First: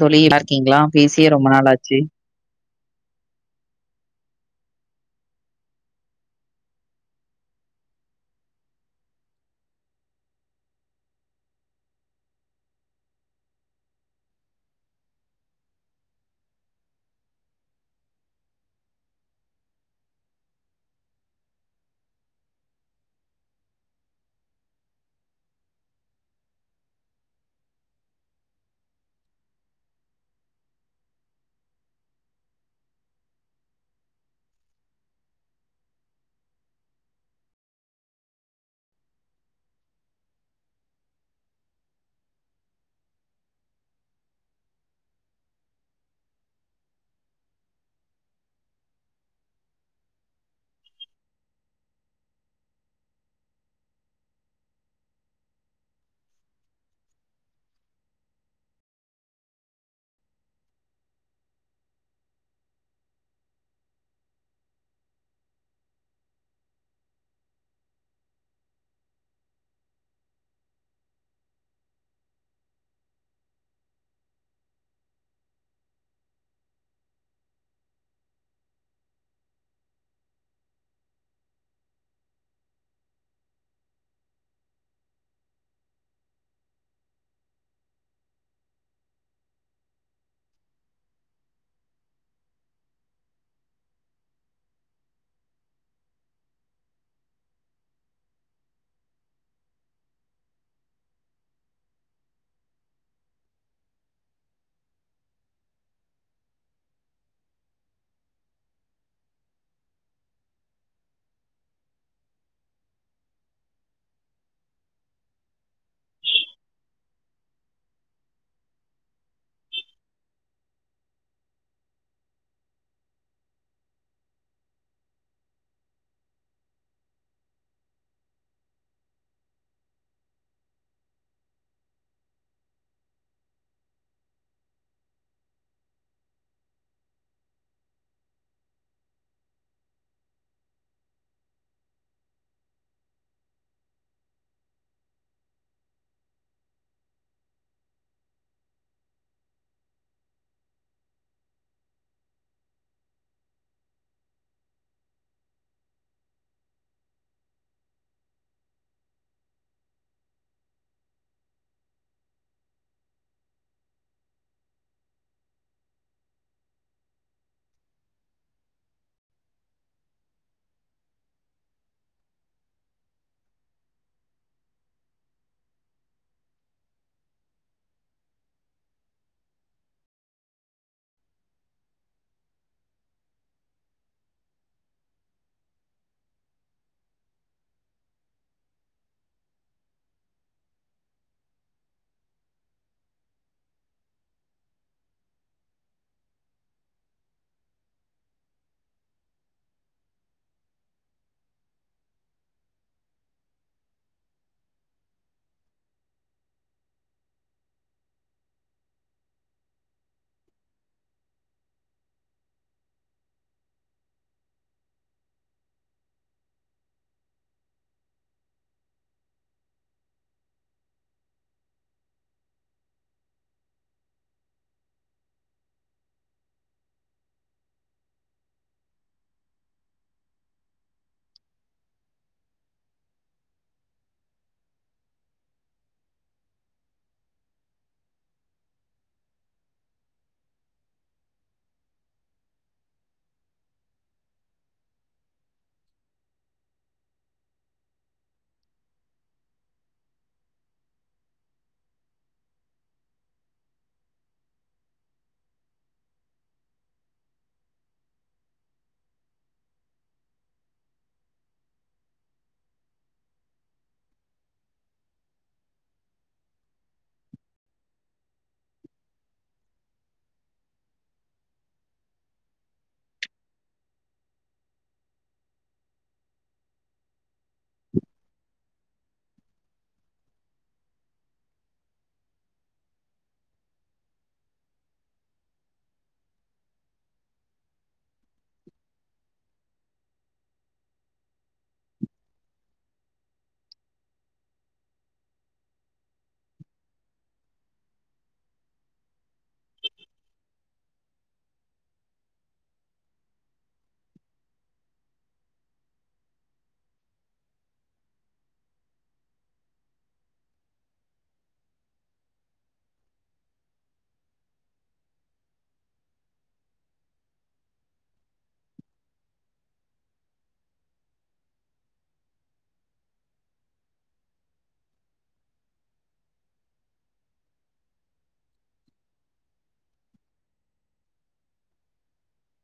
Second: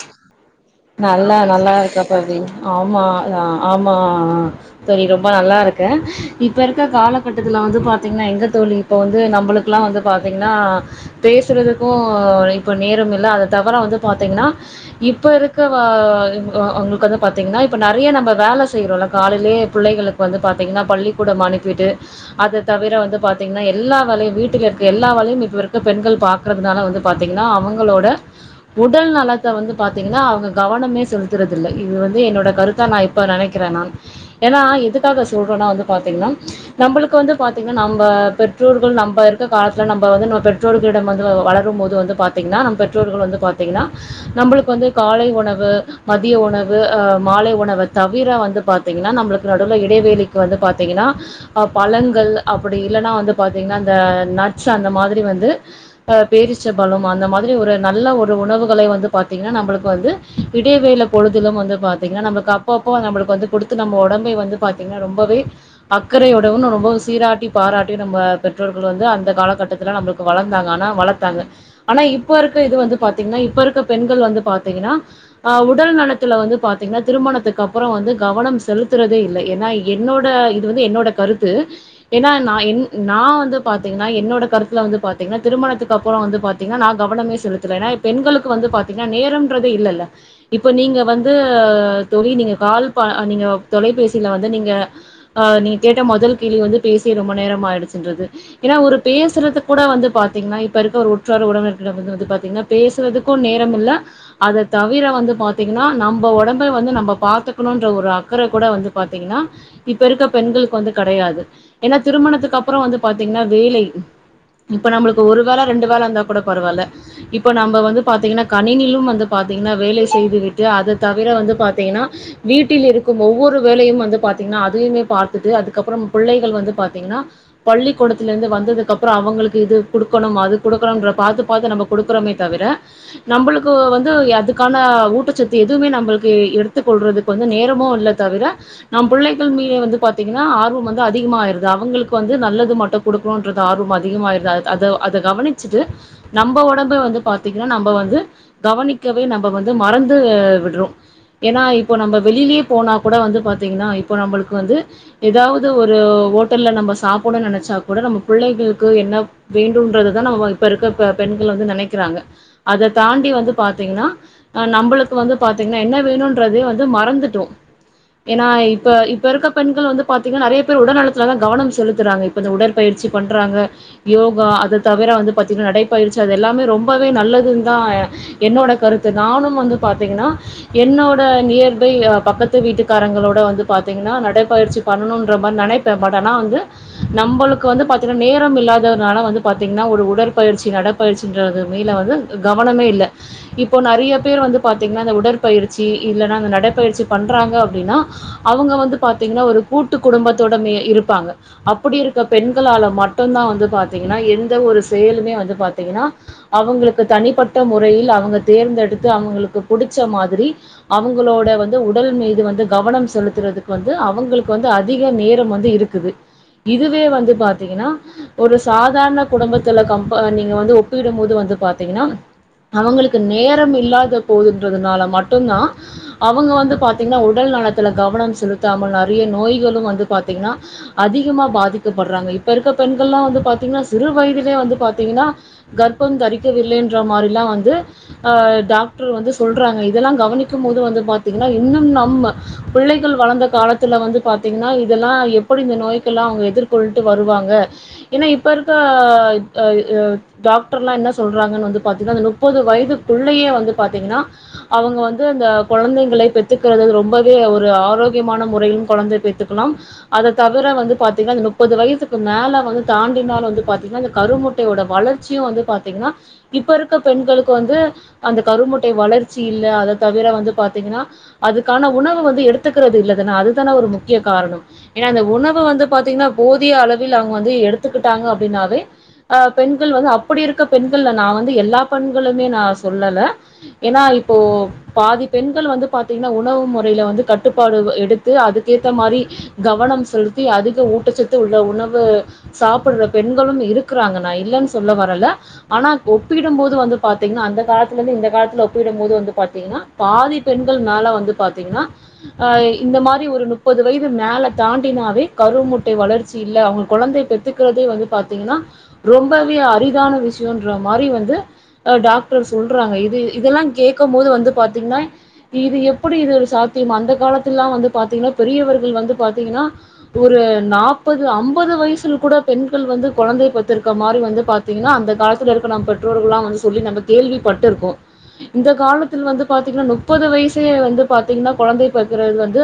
தோழி [unintelligible] பேசியே நல்லா ரொம்ப நல்லா நாளாச்சு இருக்கா பவி ஆமா ஆஹ் ஆமா தோழி ரொம்ப நல்லா இருக்கேன் இப்ப இருக்க காலகட்டத்துல வந்து பாத்தீங்கன்னா எங்க தோழி இப்ப வந்து நம்மளுக்குெல்லாம் வந்து பாத்தீங்கன்னா பேசுறதுக்கும் இப்ப நேரம் இல்ல அது தவிர வந்து பாத்தீங்கன்னா இப்ப இரு அவங்களுக்கு வந்து பாத்தீங்கன்னா இப்ப நெறைய நம்ம வேலை செய்யோம்ல காலையிலயே பிள்ளைளுக்கு வந்து பாத்தீங்கன்னா பள்ளிக்கூடம் அனுப்பிட்டு அது தவிர வந்து பாத்தீங்கன்னா எல்லா வேலையும் வீட்டுல இருக்க எல்லா வேலையும் இப்ப இருக்க பெண்கள் பாக்கறதுனால வந்து பாத்தீங்கன்னா அவங்களோட உடல் நலத்த வந்து பாத்தீங்கன்னா அவங்க கவனமே செலுத்துறது இல்ல இது வந்து என்னோட கருத்தா நான் இப்ப நெனைக்கிறேன் நான் ஏன்னா எதுக்காக சொல்றேனா வ பாத்தீங்கன்னா நம்மளுக்கு வந்து பாத்தீங்கன்னா நம்ம பெற்றோர்கள் நம்ம இருக்க காலத்துல நம் பெற்றோர்களிடம் வந்து வளரும் போது வந்துங்க பெற்றோர்கள் வந்து பாத்தீங்கன்னா நம்மளுக்கு வந்து காலை உணவு மதிய உணவு அ மாலை உணவு தவிர வந்து பாத்தீங்கன்னா நம்மளுக்கு நடுவில் இடைவேளிக்கு வந்து பாத்தீங்கன்னாஹ் பழங்கள் அப்படி இல்லைன்னா வந்து பாத்தீங்கன்னா அந்த நட்ஸ் அந்த மாதிரி வந்துஹ் பேரச்ச பழம் அந்த மாதிரி ஒரு நல்ல ஒரு உணவுகளை வந்து பாத்தீங்கன்னா நம்மளுக்கு வந்து இடைவேள பொழுதிலும் வந்து பாத்தீங்கன்னா நம்மளுக்கு அப்பப்ப நம்மளுக்கு வந்து கொடுத்து நம்ம உடம்ப வந்து பாத்தீங்கன்னா ரொம்பவே அக்கறைய உடவுன்னு ரொம்ப சீராட்டி பாராட்டி நம்ம பெற்றோர்கள் வந்து அந்த காலகட்டத்துல நம்மளுக்கு வளர்ந்தாங்க ஆனா வளர்த்தாங்க ஆனா இப்ப இருக்க இது வந்து பாத்தீங்கன்னா இப்ப இருக்க பெண்கள் வந்து பாத்தீங்கன்னா ஆஹ் உடல் நலத்துல வந்து பாத்தீங்கன்னா திருமணத்துக்கு அப்புறம் வந்து கவனம் செலுத்துறதே இல்ல ஏன்னா என்னோட இது வந்து என்னோட கருத்து ஏன்னா ந என் நான் வந்து பாத்தீங்கன்னா என்னோட கருத்துல வந்து பாத்தீங்கன்னா திருமணத்துக்கு அப்புறம் வந்து பாத்தீங்கன்னா நான் கவனமே செலுத்தல ஏன்னா பெண்களுக்கு வந்து பாத்தீங்கன்னா நேரம்ன்றதே இல்லல்ல இப்ப நீங்க வந்து தொழி நீங்க கால் நீங்க தொலைபேசியில வந்து நீங்க ஆஹ் நீங்க கேட்ட முதல் கேள்வி வந்து பேசி ரொம்ப நேரம் ஆயிடுச்சுன்றது ஏன்னா ஒரு பேசுறது கூட வந்து பாத்தீங்கன்னா இப்ப இருக்க ஒரு உற்றார உறவினர் இருக்க வந்து பாத்தீங்கன்னா பேசுறதுக்கும் நேரம் இல்ல அது தவிர வந்து பார்த்தீங்கன்னா நம்ம உடம்பை வந்து நம்ம பாத்துக்கணும்ன்ற ஒரு அக்கறை கூட வந்து பாத்தீங்கன்னா இப்ப இருக்க பெண்களுக்கு வந்து கெடையாது ஏன்னா திருமணத்துக்கு அப்புறம் வந்து பாத்தீங்கன்னா வேலை இப்ப நம்மளுக்கு ஒரு வேல ரெண்டு வேல இருந்தா கூட பரவாயில்ல இப்ப நம்ம வந்து பாத்தீங்கன்னா கணினிலும் வந்து பாத்தீங்கன்னா வேலை செய்துவிட்டு அதை தவிர வந்து பாத்தீங்கனா வீட்டில் இருக்கும் ஒவ்வொரு வேலையும் வந்து பாத்தீங்கன்னா அதையுமே பார்த்துட்டு அதுக்கப்புறம் பிள்ளைகள் வந்து பாத்தீங்கன்னா பள்ளிக்கூடத்தில் இருந்து வந்ததுக்கப்புறம் அவங்களுக்கு இது கொடுக்கணும் அது கொடுக்கணும் பாத்து பாத்து நம்ம குடுக்கறோமே தவிர நம்மளுக்கு வந்து வ அதுக்கான ஊட்டச்சத்து எதுவுமே நம்மளுக்கு எடுத்துக் கொள்றதுக்கு வந்து நேரமோ இல்ல தவிர நம் பிள்ளைகள் மீத வந்து பாத்தீங்கன்னா ஆர்வம் வந்து அதிகமாயிருது அவங்களுக்கு வந்து நல்லது மட்டும் கொடுக்கணும்ன்றது ஆர்வம் அதிகமாயிருது அத அத கவனிச்சுட்டு நம்ம ஒடம்பு வந்து பாத்தீங்கன்னா நம்ம வந்து கவனிக்கவே நம்ம வந்து மறந்து விடுறோம் ஏன்னா இப்போ நம்ம வெளியிலயே போனா கூட வந்து பாத்தீங்கன்னா இப்போ நம்மளுக்கு வந்து ஏதாவது ஒரு ஹோட்டல்ல நம்ம சாப்பிடணும்னு நெனைச்சா கூட நம்ம பிள்ளைகளுக்கு என்ன வேண்டும்ன்றதுதான் நம்ம இப்போ இருக்க பெண்கள் வந்து நெனைக்கிறாங்க அதை தாண்டி வந்து பாத்தீங்கன்னா நம்மளுக்கு வந்து பாத்தீங்கன்னா என்ன வேணும்ன்றதே வந்து மறந்துற்றொம் ஏன்னா இப்ப இப்ப இருக்க பெண்கள் வந்து பாத்தீங்கன்னா நெறைய பேர் உடல் நலத்துலதான் கவனம் செலுத்துறாங்க இப்ப இந்த உடற்பயிற்சி பண்றாங்க யோகா அதை தவிர வந்து பாத்தீங்கன்னா நடைப்பயிற்சி அது எல்லாமே ரொம்பவே நல்லதுன் தான் என்னோட கருத்து நானும் வந்து பாத்திங்கன்னா என்னோட நியர்பை பக்கத்து வீட்டுக்காரங்களோட வந்து பாத்திங்கன்னா நடைப்பயிற்சி பண்ணணுன்ற மாதிரி நெனைப்பேன் பட் ஆனால் வந்து நம்மளுக்கு வந்து பாத்தீங்கன்னா நேரம் இல்லாததுனால வந்து பாத்திங்கன்னா ஒரு உடற்பயிற்சி நடப்பயிற்சின்றது மேலே வந்து கவனமே இல்ல இப்போ நறைய பேர் வந்து பாத்தீங்கன்னா அந்த உடற்பயிற்சி இல்லைன்னா அந்த நடைப்பயிற்சி பண்றாங்க அப்படின்னா அவங்க வந்து பாத்தீங்கன்னா ஒரு கூட்டு குடும்பத்தோடமே இருப்பாங்க அப்படி இருக்க பெண்களால மட்டும்தான் வந்து பாத்தீங்கன்னா எந்த ஒரு செயலுமே வந்து பாத்தீங்கன்னா அவங்களுக்கு தனிப்பட்ட மு முறையில் அவங்க தேர்ந்தெடுத்து அவங்களுக்கு புடிச்ச மாதிரி அவங்களோட வந்து உடல் மீது வந்து கவனம் செலுத்துறதுக்கு வந்து அவங்களுக்கு வந்து அதிக நேரம் வந்து இருக்குது இதுவே வந்து பாத்தீங்கன்னா ஒரு சாதாரண குடும்பத்துல கம்பே நீங்க வந்து ஒப்பிட போது வந்து பாத்தீங்கன்னா அவங்களுக்கு நேரம் இல்லாத போதுன்றதுனால மட்டும்தான் அவங்க வந்து பார்த்தீங்கன்னா உடல் நலத்துல கவனம் செலுத்தாமல் நெறைய நோய்களும் வந்து பார்த்தீங்கன்னா அதிகமா பாதிக்கப்படுறாங்க இப்ப இருக்க பெண்கள்லாம் வந்து பார்த்தீங்கன்னா சிறு வயதிலேயே வந்து பார்த்தீங்கன்னா கர்ப்பம் தரிக்கவில்லைன்ற மாதிரிலாம் வந்து து டாக்டர் வந்து சொல்றாங்க இதெல்லாம் கவனிக்கும் போது வந்து பாத்தீங்கன்னா இன்னும் நம்ம பிள்ளைகள் வளர்ந்த காலத்துல வந்து பாத்தீங்கன்னா இதெல்லாம் எப்படி இந்த நோய்க்கெல்லாம் எதிர்கொண்டு வருவாங்க ஏன்னா இப்ப இருக்க டாக்டர் எல்லாம் என்ன சொல்றாங்கன்னு வந்து பார்த்தீங்கன்னா முப்பது வயதுக்குள்ளயே வந்து பார்த்தீங்கன்னா அவங்க வந்து அந்த குழந்தைங்களை பெத்துக்கிறது ரொம்பவே ஒரு ஆரோக்கியமான முறையில் குழந்தை பெத்துக்கணும் அதை தவிர வந்து பாத்தீங்கன்னா இந்த முப்பது வயசுக்கு மேல வந்து தாண்டினால வந்து பாத்தீங்கன்னா இந்த கருமுட்டையோட வளர்ச்சியும் வந்து பாத்தீங்கன்னா இப்ப இருக்க பெண்களுக்கு வந்து அந்த கருமுட்டை வளர்ச்சி இல்ல அதை தவிர வந்து பார்த்தீங்கன்னா அதுக்கான உணவு வந்து எடுத்துக்கிறது இல்லலைதானா அதுதானே ஒரு முக்கிய காரணம் ஏன்னா அந்த உணவு வந்து பாத்தீங்கன்னா போதிய அளவில் அவங்க வந்து எடுத்துக்கிட்டாங்க அப்படின்னாவே அஹ் பெண்கள் வந்து அப்படி இருக்க பெண்கள்ல நான் வந்து எல்லா பெண்களுமே நான் சொல்லல ஏன்னா இப்போ பாதி பெண்கள் வந்து பாத்தீங்கன்னா உணவு முறையில வந்து கட்டுப்பாடு எடுத்து அதுக்கேத்த மாதிரி கவனம் செலுத்தி அதிக ஊட்டச்சத்து உள்ள உணவு சாப்பிடுற பெண்களும் இருக்குறாங்க நான் இல்லன்னு சொல்ல வரல ஆனா ஒப்பிடும் போது வந்து பாத்தீங்கன்னா அந்த காலத்துல இருந்து இந்த காலத்துல ஒப்பிடும் போது வந்து பாத்தீங்கன்னா பாதி பெண்கள் மேல வந்து பாத்தீங்கன்னா அஹ் இந்த மாதிரி ஒரு முப்பது வயது மேல தாண்டினாவே கரு முட்டை வளர்ச்சி இல்ல அவங்க கொழந்தை பெத்துக்கறதே வந்து பாத்தீங்கன்னா ரொம்பவே அரிதான விஷயம்ன்ற மாதிரி வந்து டாக்டர் சொல்றாங்க இது இதெல்லாம் கேக்கும் போது வந்து பாத்தீங்கன்னா இது எப்படி இது சாத்தியமா அந்த காலத்து எல்லாம் வந்து பாத்தீங்கன்னா பெரியவர்கள் வந்து பாத்தீங்கன்னா ஒரு நாற்பது ஐம்பது வயசுல கூட பெண்கள் வந்து கொழந்தை பெத்துருக்கற மாதிரி வந்து பாத்தீங்கன்னா அந்த காலத்துல இருக்க நம் பெற்றோர்கள் எல்லாம் வந்து கேள்வி பட்டிருக்கோம் இந்த காலத்தில் வந்து பாத்தீங்கன்னா முப்பது வயசே வந்து பாத்தீங்கன்னா குழந்தை பெக்கறதுல வந்து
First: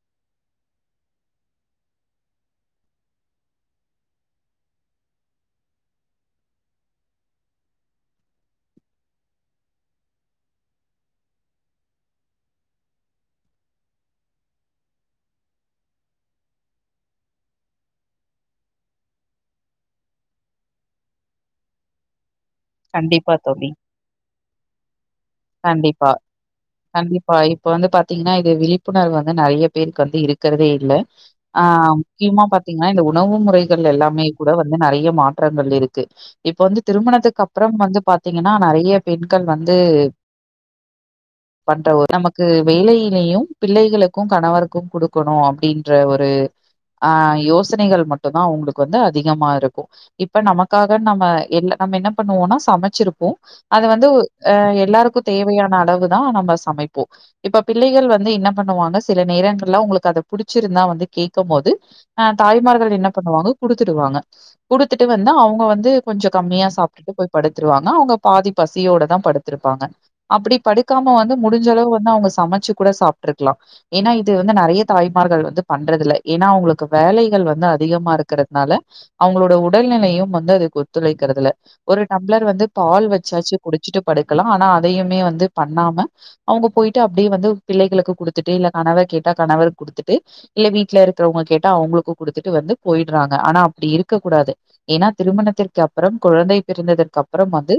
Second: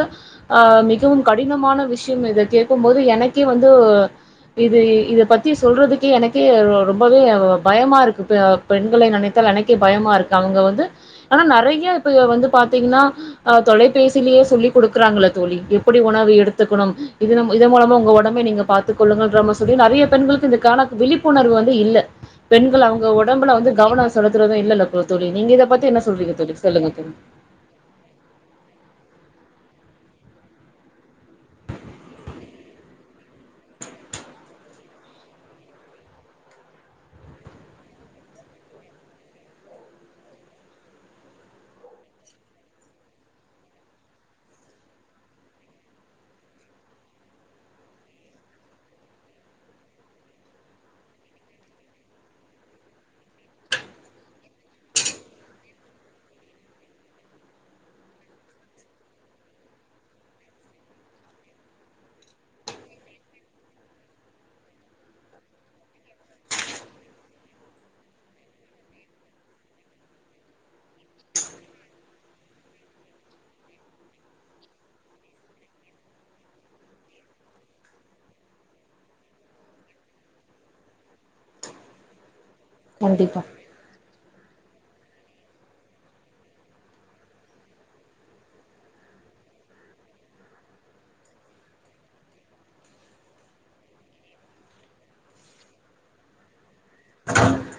ஆஹ் மிகவும் கடினமான விஷயம் இத கேட்கபோது எனக்கே வந்து இது இத பத்தி சொல்றதுக்கே எனக்கே ரொம்பவே பயமா இருக்கு பெண்களை நினைத்தால் எனக்கே பயமா இருக்கு அவங்க வந்து ஆனா நறைய இப்ப வந்து பாத்தீங்கன்னா அஹ் தொலைபேசியிலேயே சொல்லி் கொடுக்குறாங்களே தோழி எப்படி உணவு எடுத்துக்கணும் இது இதன் மூலமா உங்க உடம்பே நீங்க பார்த்துக் கொள்ளுங்கள் சொல்லி நறைய பெண்களுக்கு இதற்கான விழிப்புணர்வு வந்து இல்ல பெண்கள் அவங்க ஒட கண்டிப்பா தோழி வந்து கவனம் செலுத்துறதும் இல்லல தோழி நீங்க இத பத்தி என்ன கண்டிப்பா சொல்றீங்க தோழி சொல்லுங்க தோழி கண்டிப்பா இப்ப வந்து பாத்தீங்கன்னா இது விழிப்பு விழிப்புணர்வு வந்து நறைய பேருக்கு வந்து இருக்கிறதே இல்ல ஆ முக்கியமா பாத் திங்கன்னா இந்த உணவு முறைகள் எல்லாமே கூட வந்து நறைய மாற்றங்கள் இருக்கு இப்ப வந்து திருமணத்துக்கு அப்புறம் வந்து பாத்தீங்கன்னா நறைய பெண்கள் வந்து பண்ற நமக்கு வேலையிலயும் பிள்ளைகளுக்கும் கணவருக்கும் கொடுக்கணும் அப்படின்ற ஒரு ஆ யோசனைகள் மட்டும தான் அவங்களுக்கு வந்து அதிகமா இருக்கும் இப்ப நமக்காக நம்ம எல்ல நம்ம என்ன பண்ணுவோம்னா சமைச்சிருப்போம் அது வந்து ஆ எல்லாருக்கும் தேவையான அளவு தான் நம்ம சமைப்போம் இப்ப பிள்ளைகள் வந்து என்ன பண்ணுவாங்க சில நேரங்கள்ல உங்களுக்கு அதை புடிச்சிருந்தா வந்து கேட்கும் போது ஆ தாய்மார்கள் என்ன பண்ணுவாங்க குடுத்துடுவாங்க குடுத்துட்டு வந்து அவங்க வந்து கொஞ்சம் கம்மியா சாப்பிட்டுட்டு போய் படுத்துடுவாங்க அவங்க பாதி பசியோடதான் படுத்திருப்பாங்க அப்படி படுக்காம வந்து முடிஞ்சளவு வந்து அவங்க சமைச்சு கூட சாப்பிட்டு இருக்கலாம் ஏன்னா இது வந்து நிறைய தாய்மார்கள் வந்து பண்றதில்லை ஏன்னா அவங்களுக்கு வேலைகள் வந்து அதிகமா இருக்கிறதுனால அவங்களோட உடல் நிலையும் வந்து அதுக்கு ஒத்துழைக்கிறதில்லை ஒரு டம்ளர் வந்து பால் கண்டிப்பா வச்சாச்சு குடிச்சிட்டு படு லாம் ஆனா எதையுமே வந்து பண்ணாம அவங்க போயிட்டு அப்படியே வந்து பிள்ளைகளுக்கு கொடுத்துட்டு இல்ல கணவர் கேட்டா கணவருக்கு கொடுத்துட்டு இல்ல வீட்டுல இருக்கிறவங்க கேட்டா அவங்களுக்கு குடுத்துட்டு வந்து போயிடுறாங்க ஆனா அப்படி இருக்க கூடாது ஏன்னா திருமணத்திற்கு அப்புறம் குழந்தை பிறந்ததற்கு அப்புறம் வந்து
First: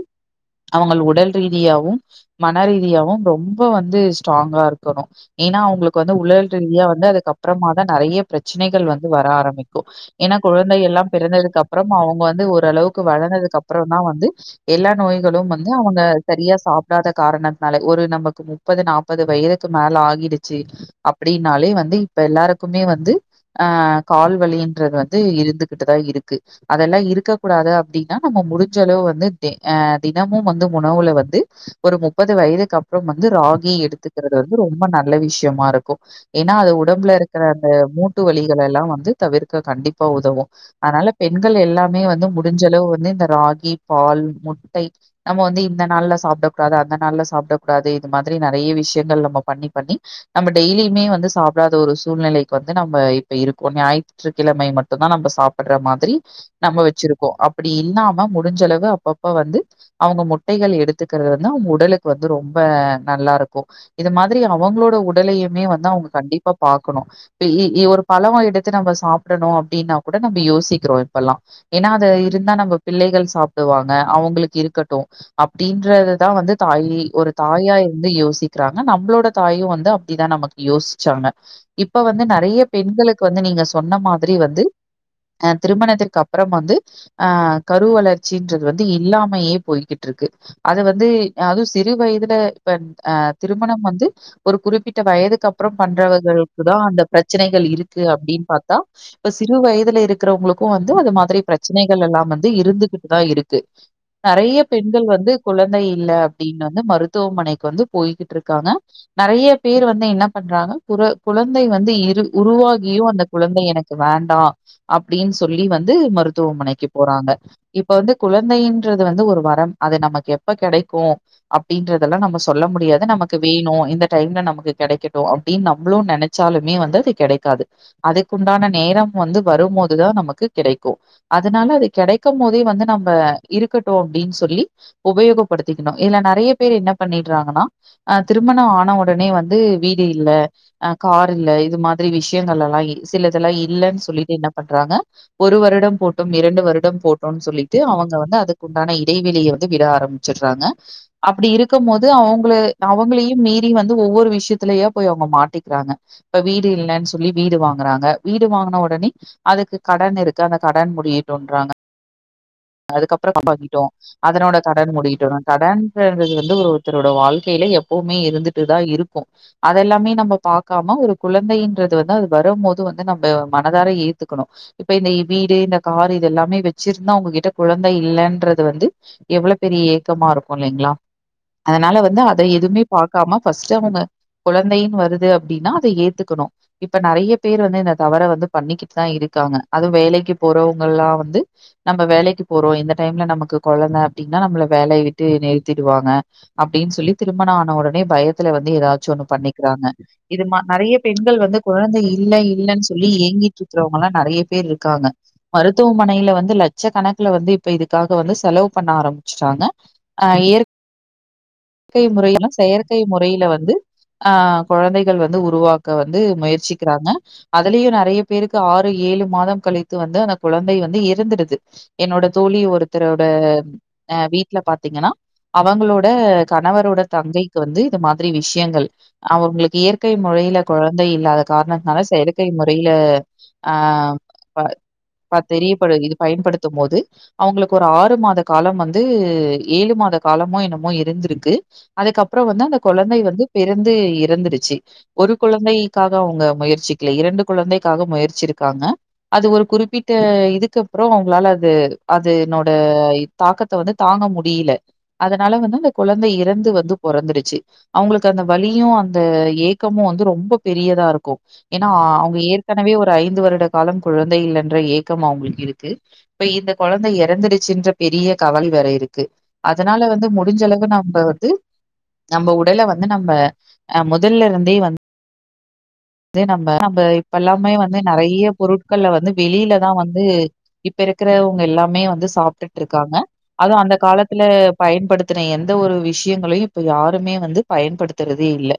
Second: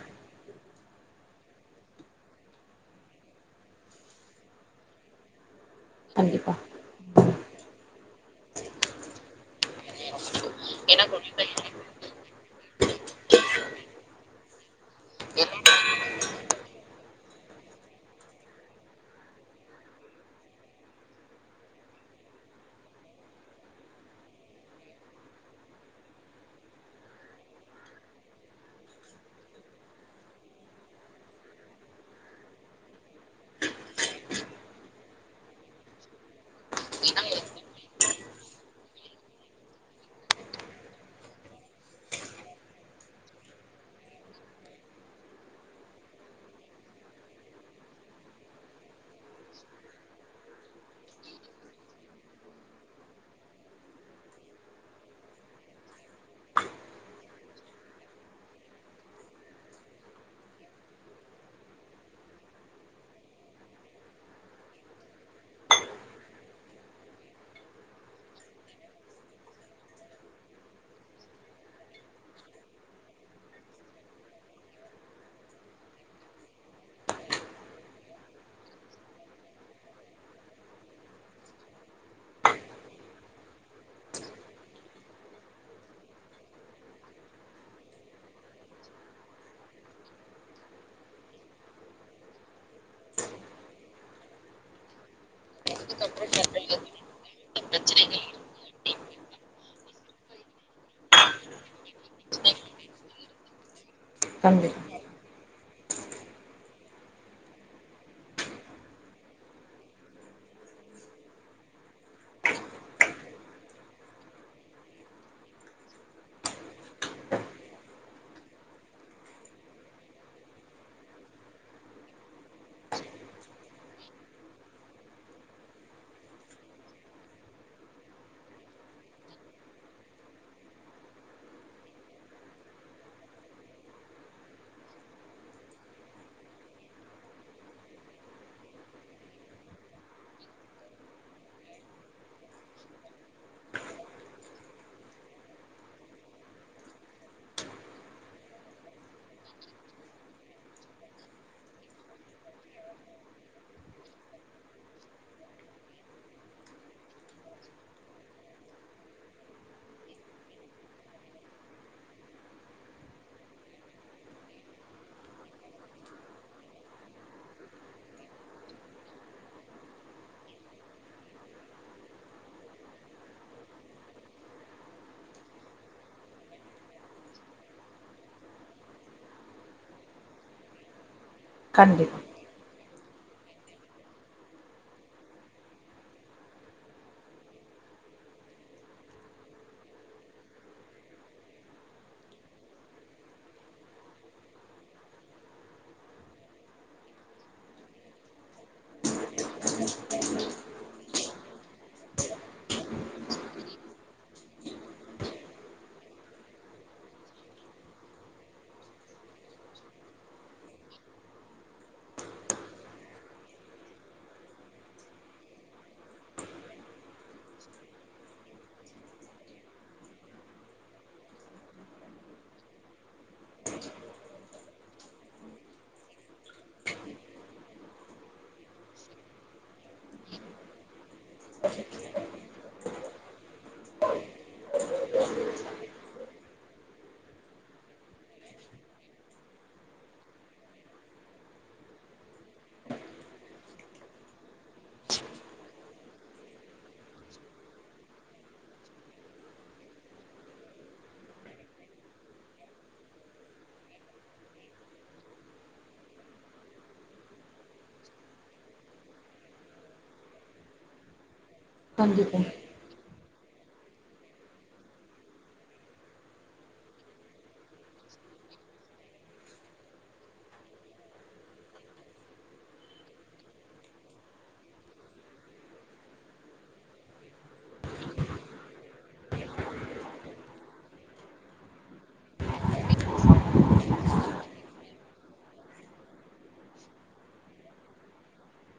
அவங்க உடல் ரீதியாவும் மனரீதியாவும் ரொம்ப வந்து ஸ்ட்ராங்கா இருக்கணும் ஏன்னா அவங்களுக்கு வந்து உடல் கண்டிப்பா ரீதியா வந்து அது அப்பு அப்புறமா தான் நிறைய பிரச்சனைகள் வந்து வர ஆரம்பிக்கும் ஏனா குழந்தை ஏன்னா எல்லாம் குழந்தைகளுக்கு பிறந்ததுக்கு அப்புறம் அவங்க வந்து ஓரளவுக்கு வளர்ந்ததுக்கு அப்புறம் தான் வந்து எல்லா நோய்களும் வந்து அவங்க சரியா சாப்ப டாத காரணத்தனால ஒரு நமக்கு முப்பது நாற்பது வயதுக்கு மேல ஆகிடுச்சு அப்படின்னாலே வந்து இப்ப எல்லாருக்குமே வந்து ஆ கால் வலின்றது வந்து இருந்துகிட்டுதான் இருக்கு அதெல்லாம் இருக்க கூடாது அப்படின்னா நம்ம முடிஞ்ச அளவு வந்து ஆ தினமும் வந்து உணவுல வந்து ஒரு முப்பது வயதுக்கு அப்புறம் வந்து ராகி எடுத்துக்கிறது வந்து ரொம்ப நல்ல விஷயமா இருக்கும் ஏன்னா அது உடம்புல இருக்கிற அந்த மூட்டு வழிகளை எல்லாம் வந்து தவிர்க்க கண்டிப்பா உதவும் அதனால பெண்கள் எல்லாமே வந்து முடிஞ்சளவு வந்து இந்த ராகி பால் முட்டை நம்ம வந்து இந்த நாள்ல சாப்ட ந்த சாப்பிட கூடாது இது மாதிரி நிறைய விஷயங்கள் நம்ம பண்ணி பண்ணி நம்ம டெய்லியுமே வந்து சாப்பிடாத ஒரு சூழ்நிலைக்கு வந்து நம்ம இப்ப இருக்கோ ஞாயிற்றுக்கிழமை மட்டும் தான் நம்ம சாப்பிடுற மாதிரி நம்ம வச்சிருக்கோம் அப்படி இல்லாம முடிஞ்சளவு அப்பப்ப வந்து அவங்க முட்டைகள் எடுத்து இரு வந்து அவங்க உடலுக்கு வந்து ரொம்ப நல்லா இருக்கும் இது மாதிரி அவங்களோட உடலையுமே வந்து அவங்க கண்டிப்பா பார்க்கணும் இ இ ஒரு பழம் எடுத்து நம்ம சாப்பிடணும் அப்படின்னா கூட நம்ம யோசிக்கிறோம் இப்பல்லாம் ஏன்னா அது இருந்தா நம்ம பிள்ளைகள் சாப்பிடுவாங்க அவங்களுக்கு இருக்கட்டும் அப்படீன்னு து தான் வந்து தாயி ஒரு தாயா இருந்து யோசிக்கிறாங்க நம்மளோட தாயும் வந்து அப்படிதான் நமக்கு யோசிச்சாங்க இப்ப வந்து நறைய பெண்களுக்கு வந்து நீங்க சொன்ன மாதிரி வந்து அஹ் திருமணத்திற்கு அப்புறம் வந்து ஆ கரு வளர்ச்சின்றது வந்து இல்லாமையே போய்கிட்டு இருக்கு அது வந்து அதுவும் சிறு வயதுல இப்ப ஆ திருமணம் வந்து ஒரு குறிப்பிட்ட வயதுக்கு அப் அப்புறம் பண்றவர்களுக்கு நெறைய தான் அந்த பிரச்சனைகள் இருக்கு பிரச்சனைகள் அப்படின்னு பார்த்தா இப்ப சிறு வயதுல இருக்கிறவங்களுக்கும் வந்து அது மாதிரி பிரச்சனைகள் எல்லாம் வந்து இருந்துகிட்டுதான் இருக்கு நறைய கண்டிப் பெண்கள் வந்து குழந்தை இல்லை அப்படின்னு வந்து மருத்துவமனைக்கு வந்து போய்கிட்டு இருக்காங்க நறைய பேர் வந்து என்ன பண்றாங்க குற குழந்தை வந்து இரு உருவாகியும் அந்த குழந்தை எனக்கு வேண்டாம் அப்படின்னு சொல்லி வந்து மருத்துவமனைக்கு போறாங்க இப்ப வந்து குழந்தைன்றது வந்து ஒரு வரம் அது நமக்கு எப் ப கிடைக்கும் அப்படின்றதெல்லாம் நம்ம சொல்ல முடியாது நமக்கு வேணும் இந்த டைம்ல நமக்கு கிடைக்கட்டும் அப்படின்னு நம்மளும் நினைச்சாலுமே வந்து அது கிடைக்காது அதுக்குண்டான நேரம் வந்து வரும்போதுதான் நமக்கு கிடைக்கும் அதனால அது கிடைக்கும் போதே வந்து நம்ம இருக்கட்டும் அப்படின்னு சொல்லி உபயோகப்படுத்திக்கணும் இது நிறைய பேர் என்ன பண்ணிடுறாங்கன்னா ஆ திருமணம் ஆன உடனே வந்து வீடு இல் ஆ கார் இல்ல இது மாதிரி விஷயங்கள் எல்லாம் சில இதெல்லாம் இல்லைன்னு சொல்லிட்டு என்ன பண்றாங்க ஒரு வருடம் போட்டோம் இரண்டு வருடம் போட்டோம்ன்னனு சொல்லிட்டு அவங்க வந்து அதுக்குண்டான இடைவெளியை வந்து விட ஆரம்பிச்சறாங்க அப்படி இருக்கும் போது அவங்கள அவங்களையும் மீறி வந்து ஒவ்வொரு விஷயத்தலயே போய் அவங்க மாட்டிக்கிறாங்க இப்ப வீடு இல்லைன்னு சொல்லி வீடு வாங்கறாங்க வீடு வாங்கின உடனே அதுக்கு கடன் இருக்கு அந்த கடன் முடிட்டுன்றாங்க அதுக்கப்புறம் ங்கிட்டோ அதனோட கடன் முடிக்கட்டுணும் கடன்ன்றது வந்து ஒருத்தரோட வாழ்க்கையில எப்பவுமே இருந்துட்டுதான் இருக்கும் அதெல்லாமே நம்ம பார்க்காம ஒரு குழந்தைன்றது வந்து அது வரும் போது வந்து நம்ம மனதார ஏத்துக்கணும் இப்ப இந்த வீடு இந்த காரு இது எல்லாமே வச்சிருந்தா உங்ககிட்ட குழந்தை இல்லைன்றது வந்து எவ்வளவு பெரிய ஏக்கமா இருக்கும் இல்லைங்களா அதனால வந்து அதை எதுவுமே பார்க்காம பஃபஸ்ட் அவங்க குழந்தைன்னு வருது அப்படின்னா அதை ஏத்துக்கணும் இப்ப நறைய பேர் வந்து இந்த தவற வந்து பண்ணிக்கிட்டு தான் இருக்காங்க அதுவும் வேலைக்கு போறவங்க எல்லாம் வந்து நம்ம வேலைக்கு போறோம் இந்த டைம்ல நமக்கு குழந்தை அப்படின்னா நம்மளை வேலையை விட்டு நிறுத்திடுவாங்க அப்படின்னு சொல்லி திருமணம் ஆன உடனே பயத்துல வந்து ஏதாச்சும் ஒண்ணு பண்ணிக்கிறாங்க இது மா நறைய பெண்கள் வந்து குழந்தை இல் இல்ன்னு சொல்லி இயங்கிட்டு இருக்கிறவங்கல்லாம் நிறைய பேர் இருக்காங்க மருத்துவமனையில வந்து லட்ச கணக்கல வந்து இப்ப இதுக்காக வந்து செலவு பண்ண ஆரம்பிச்சட்டாங்க ஆ இயற்கை முற செயற்கை முறையில வந்து ஆ குழந்தைகள் வந்து உருவாக்க வந்து முயற்சிக்கிறாங்க அதுலயும் நிறைய பேருக்கு ஆறு ஏழு மாதம் கழித்து வந்து அந்த குழந்தை வந்து இறந்துடுது என்னோட தோழி ஒருத்தர் வீட்ல பார்த்த ங்கன்னா அவங்களோட கணவரோட தங்கைக்கு வந்து இது மாதிரி விஷயங்கள் அவங்களுக்கு இயற்கை முறையில குழ ந்தை இல்லாத காரணத்தால செயற்கை முறையில ஆ தெரியப்படு இது பயன்படுத்த போது அவங்களுக்கு ஒரு ஆறு மாத காலம் வந்து ஏழு மாத காலமோ என்னமோ இருந்திருக்கு அதுக்கப்புற வந்து அந்த கொழந்தை வந்து பிறந்து இறந்துருச்சு ஒரு குழந்தைக்காக அவங்க முயற்சிக்கல இரண்டு குழந்தைக்காக முயற்சிருக்காங்க அது ஒரு குறிப்பிட்ட இதுக்கப்புற அவங்களால அது அது என்னோட அந்த தாக்கத்தை வந்து தாங்க முடியல அதனால வந்து அந்த குழந்தை இறந்து வந்து பொறந்துடுச்சு அவங்களுக்கு அந்த வழியு அந்த ஏக்கமு வந்து ரொம்ப பெரியதா இருக்கு ஏன்னா அவங்க ஏற்கனவே ஒரு ஐந்து வருட காலம் குழந்தை இல்லன்ற ஏக்கம் அவங்களுக்கு இருக்கு இப்ப இந்த கொழந்தை இறந்தடு ச்சென்ற பெரிய கவல் வேற இருக்கு அதனால வந்து முடிஞ்சளவு நம்ம வந்து நம்ம உடல வந்து நம்ம அஹ் முதல்ல இருந்தே வந்து து நம்ம நம்ம இப்ப எல்லாமே வந்து நறைய பொருட்கள்ல வந்து வெளியிலதா வந்து இப்ப இருக்கிறவங்க எல்லாமே வந்து சாப்பிட்டுட்டு இருக்காங்க அதுவு அந்த காலத்துல பயன்படுத்துன எந்த ஒரு விஷயங்களையு இப்ப யாருமே வந்து பயன்படுத்துறதே இல்லை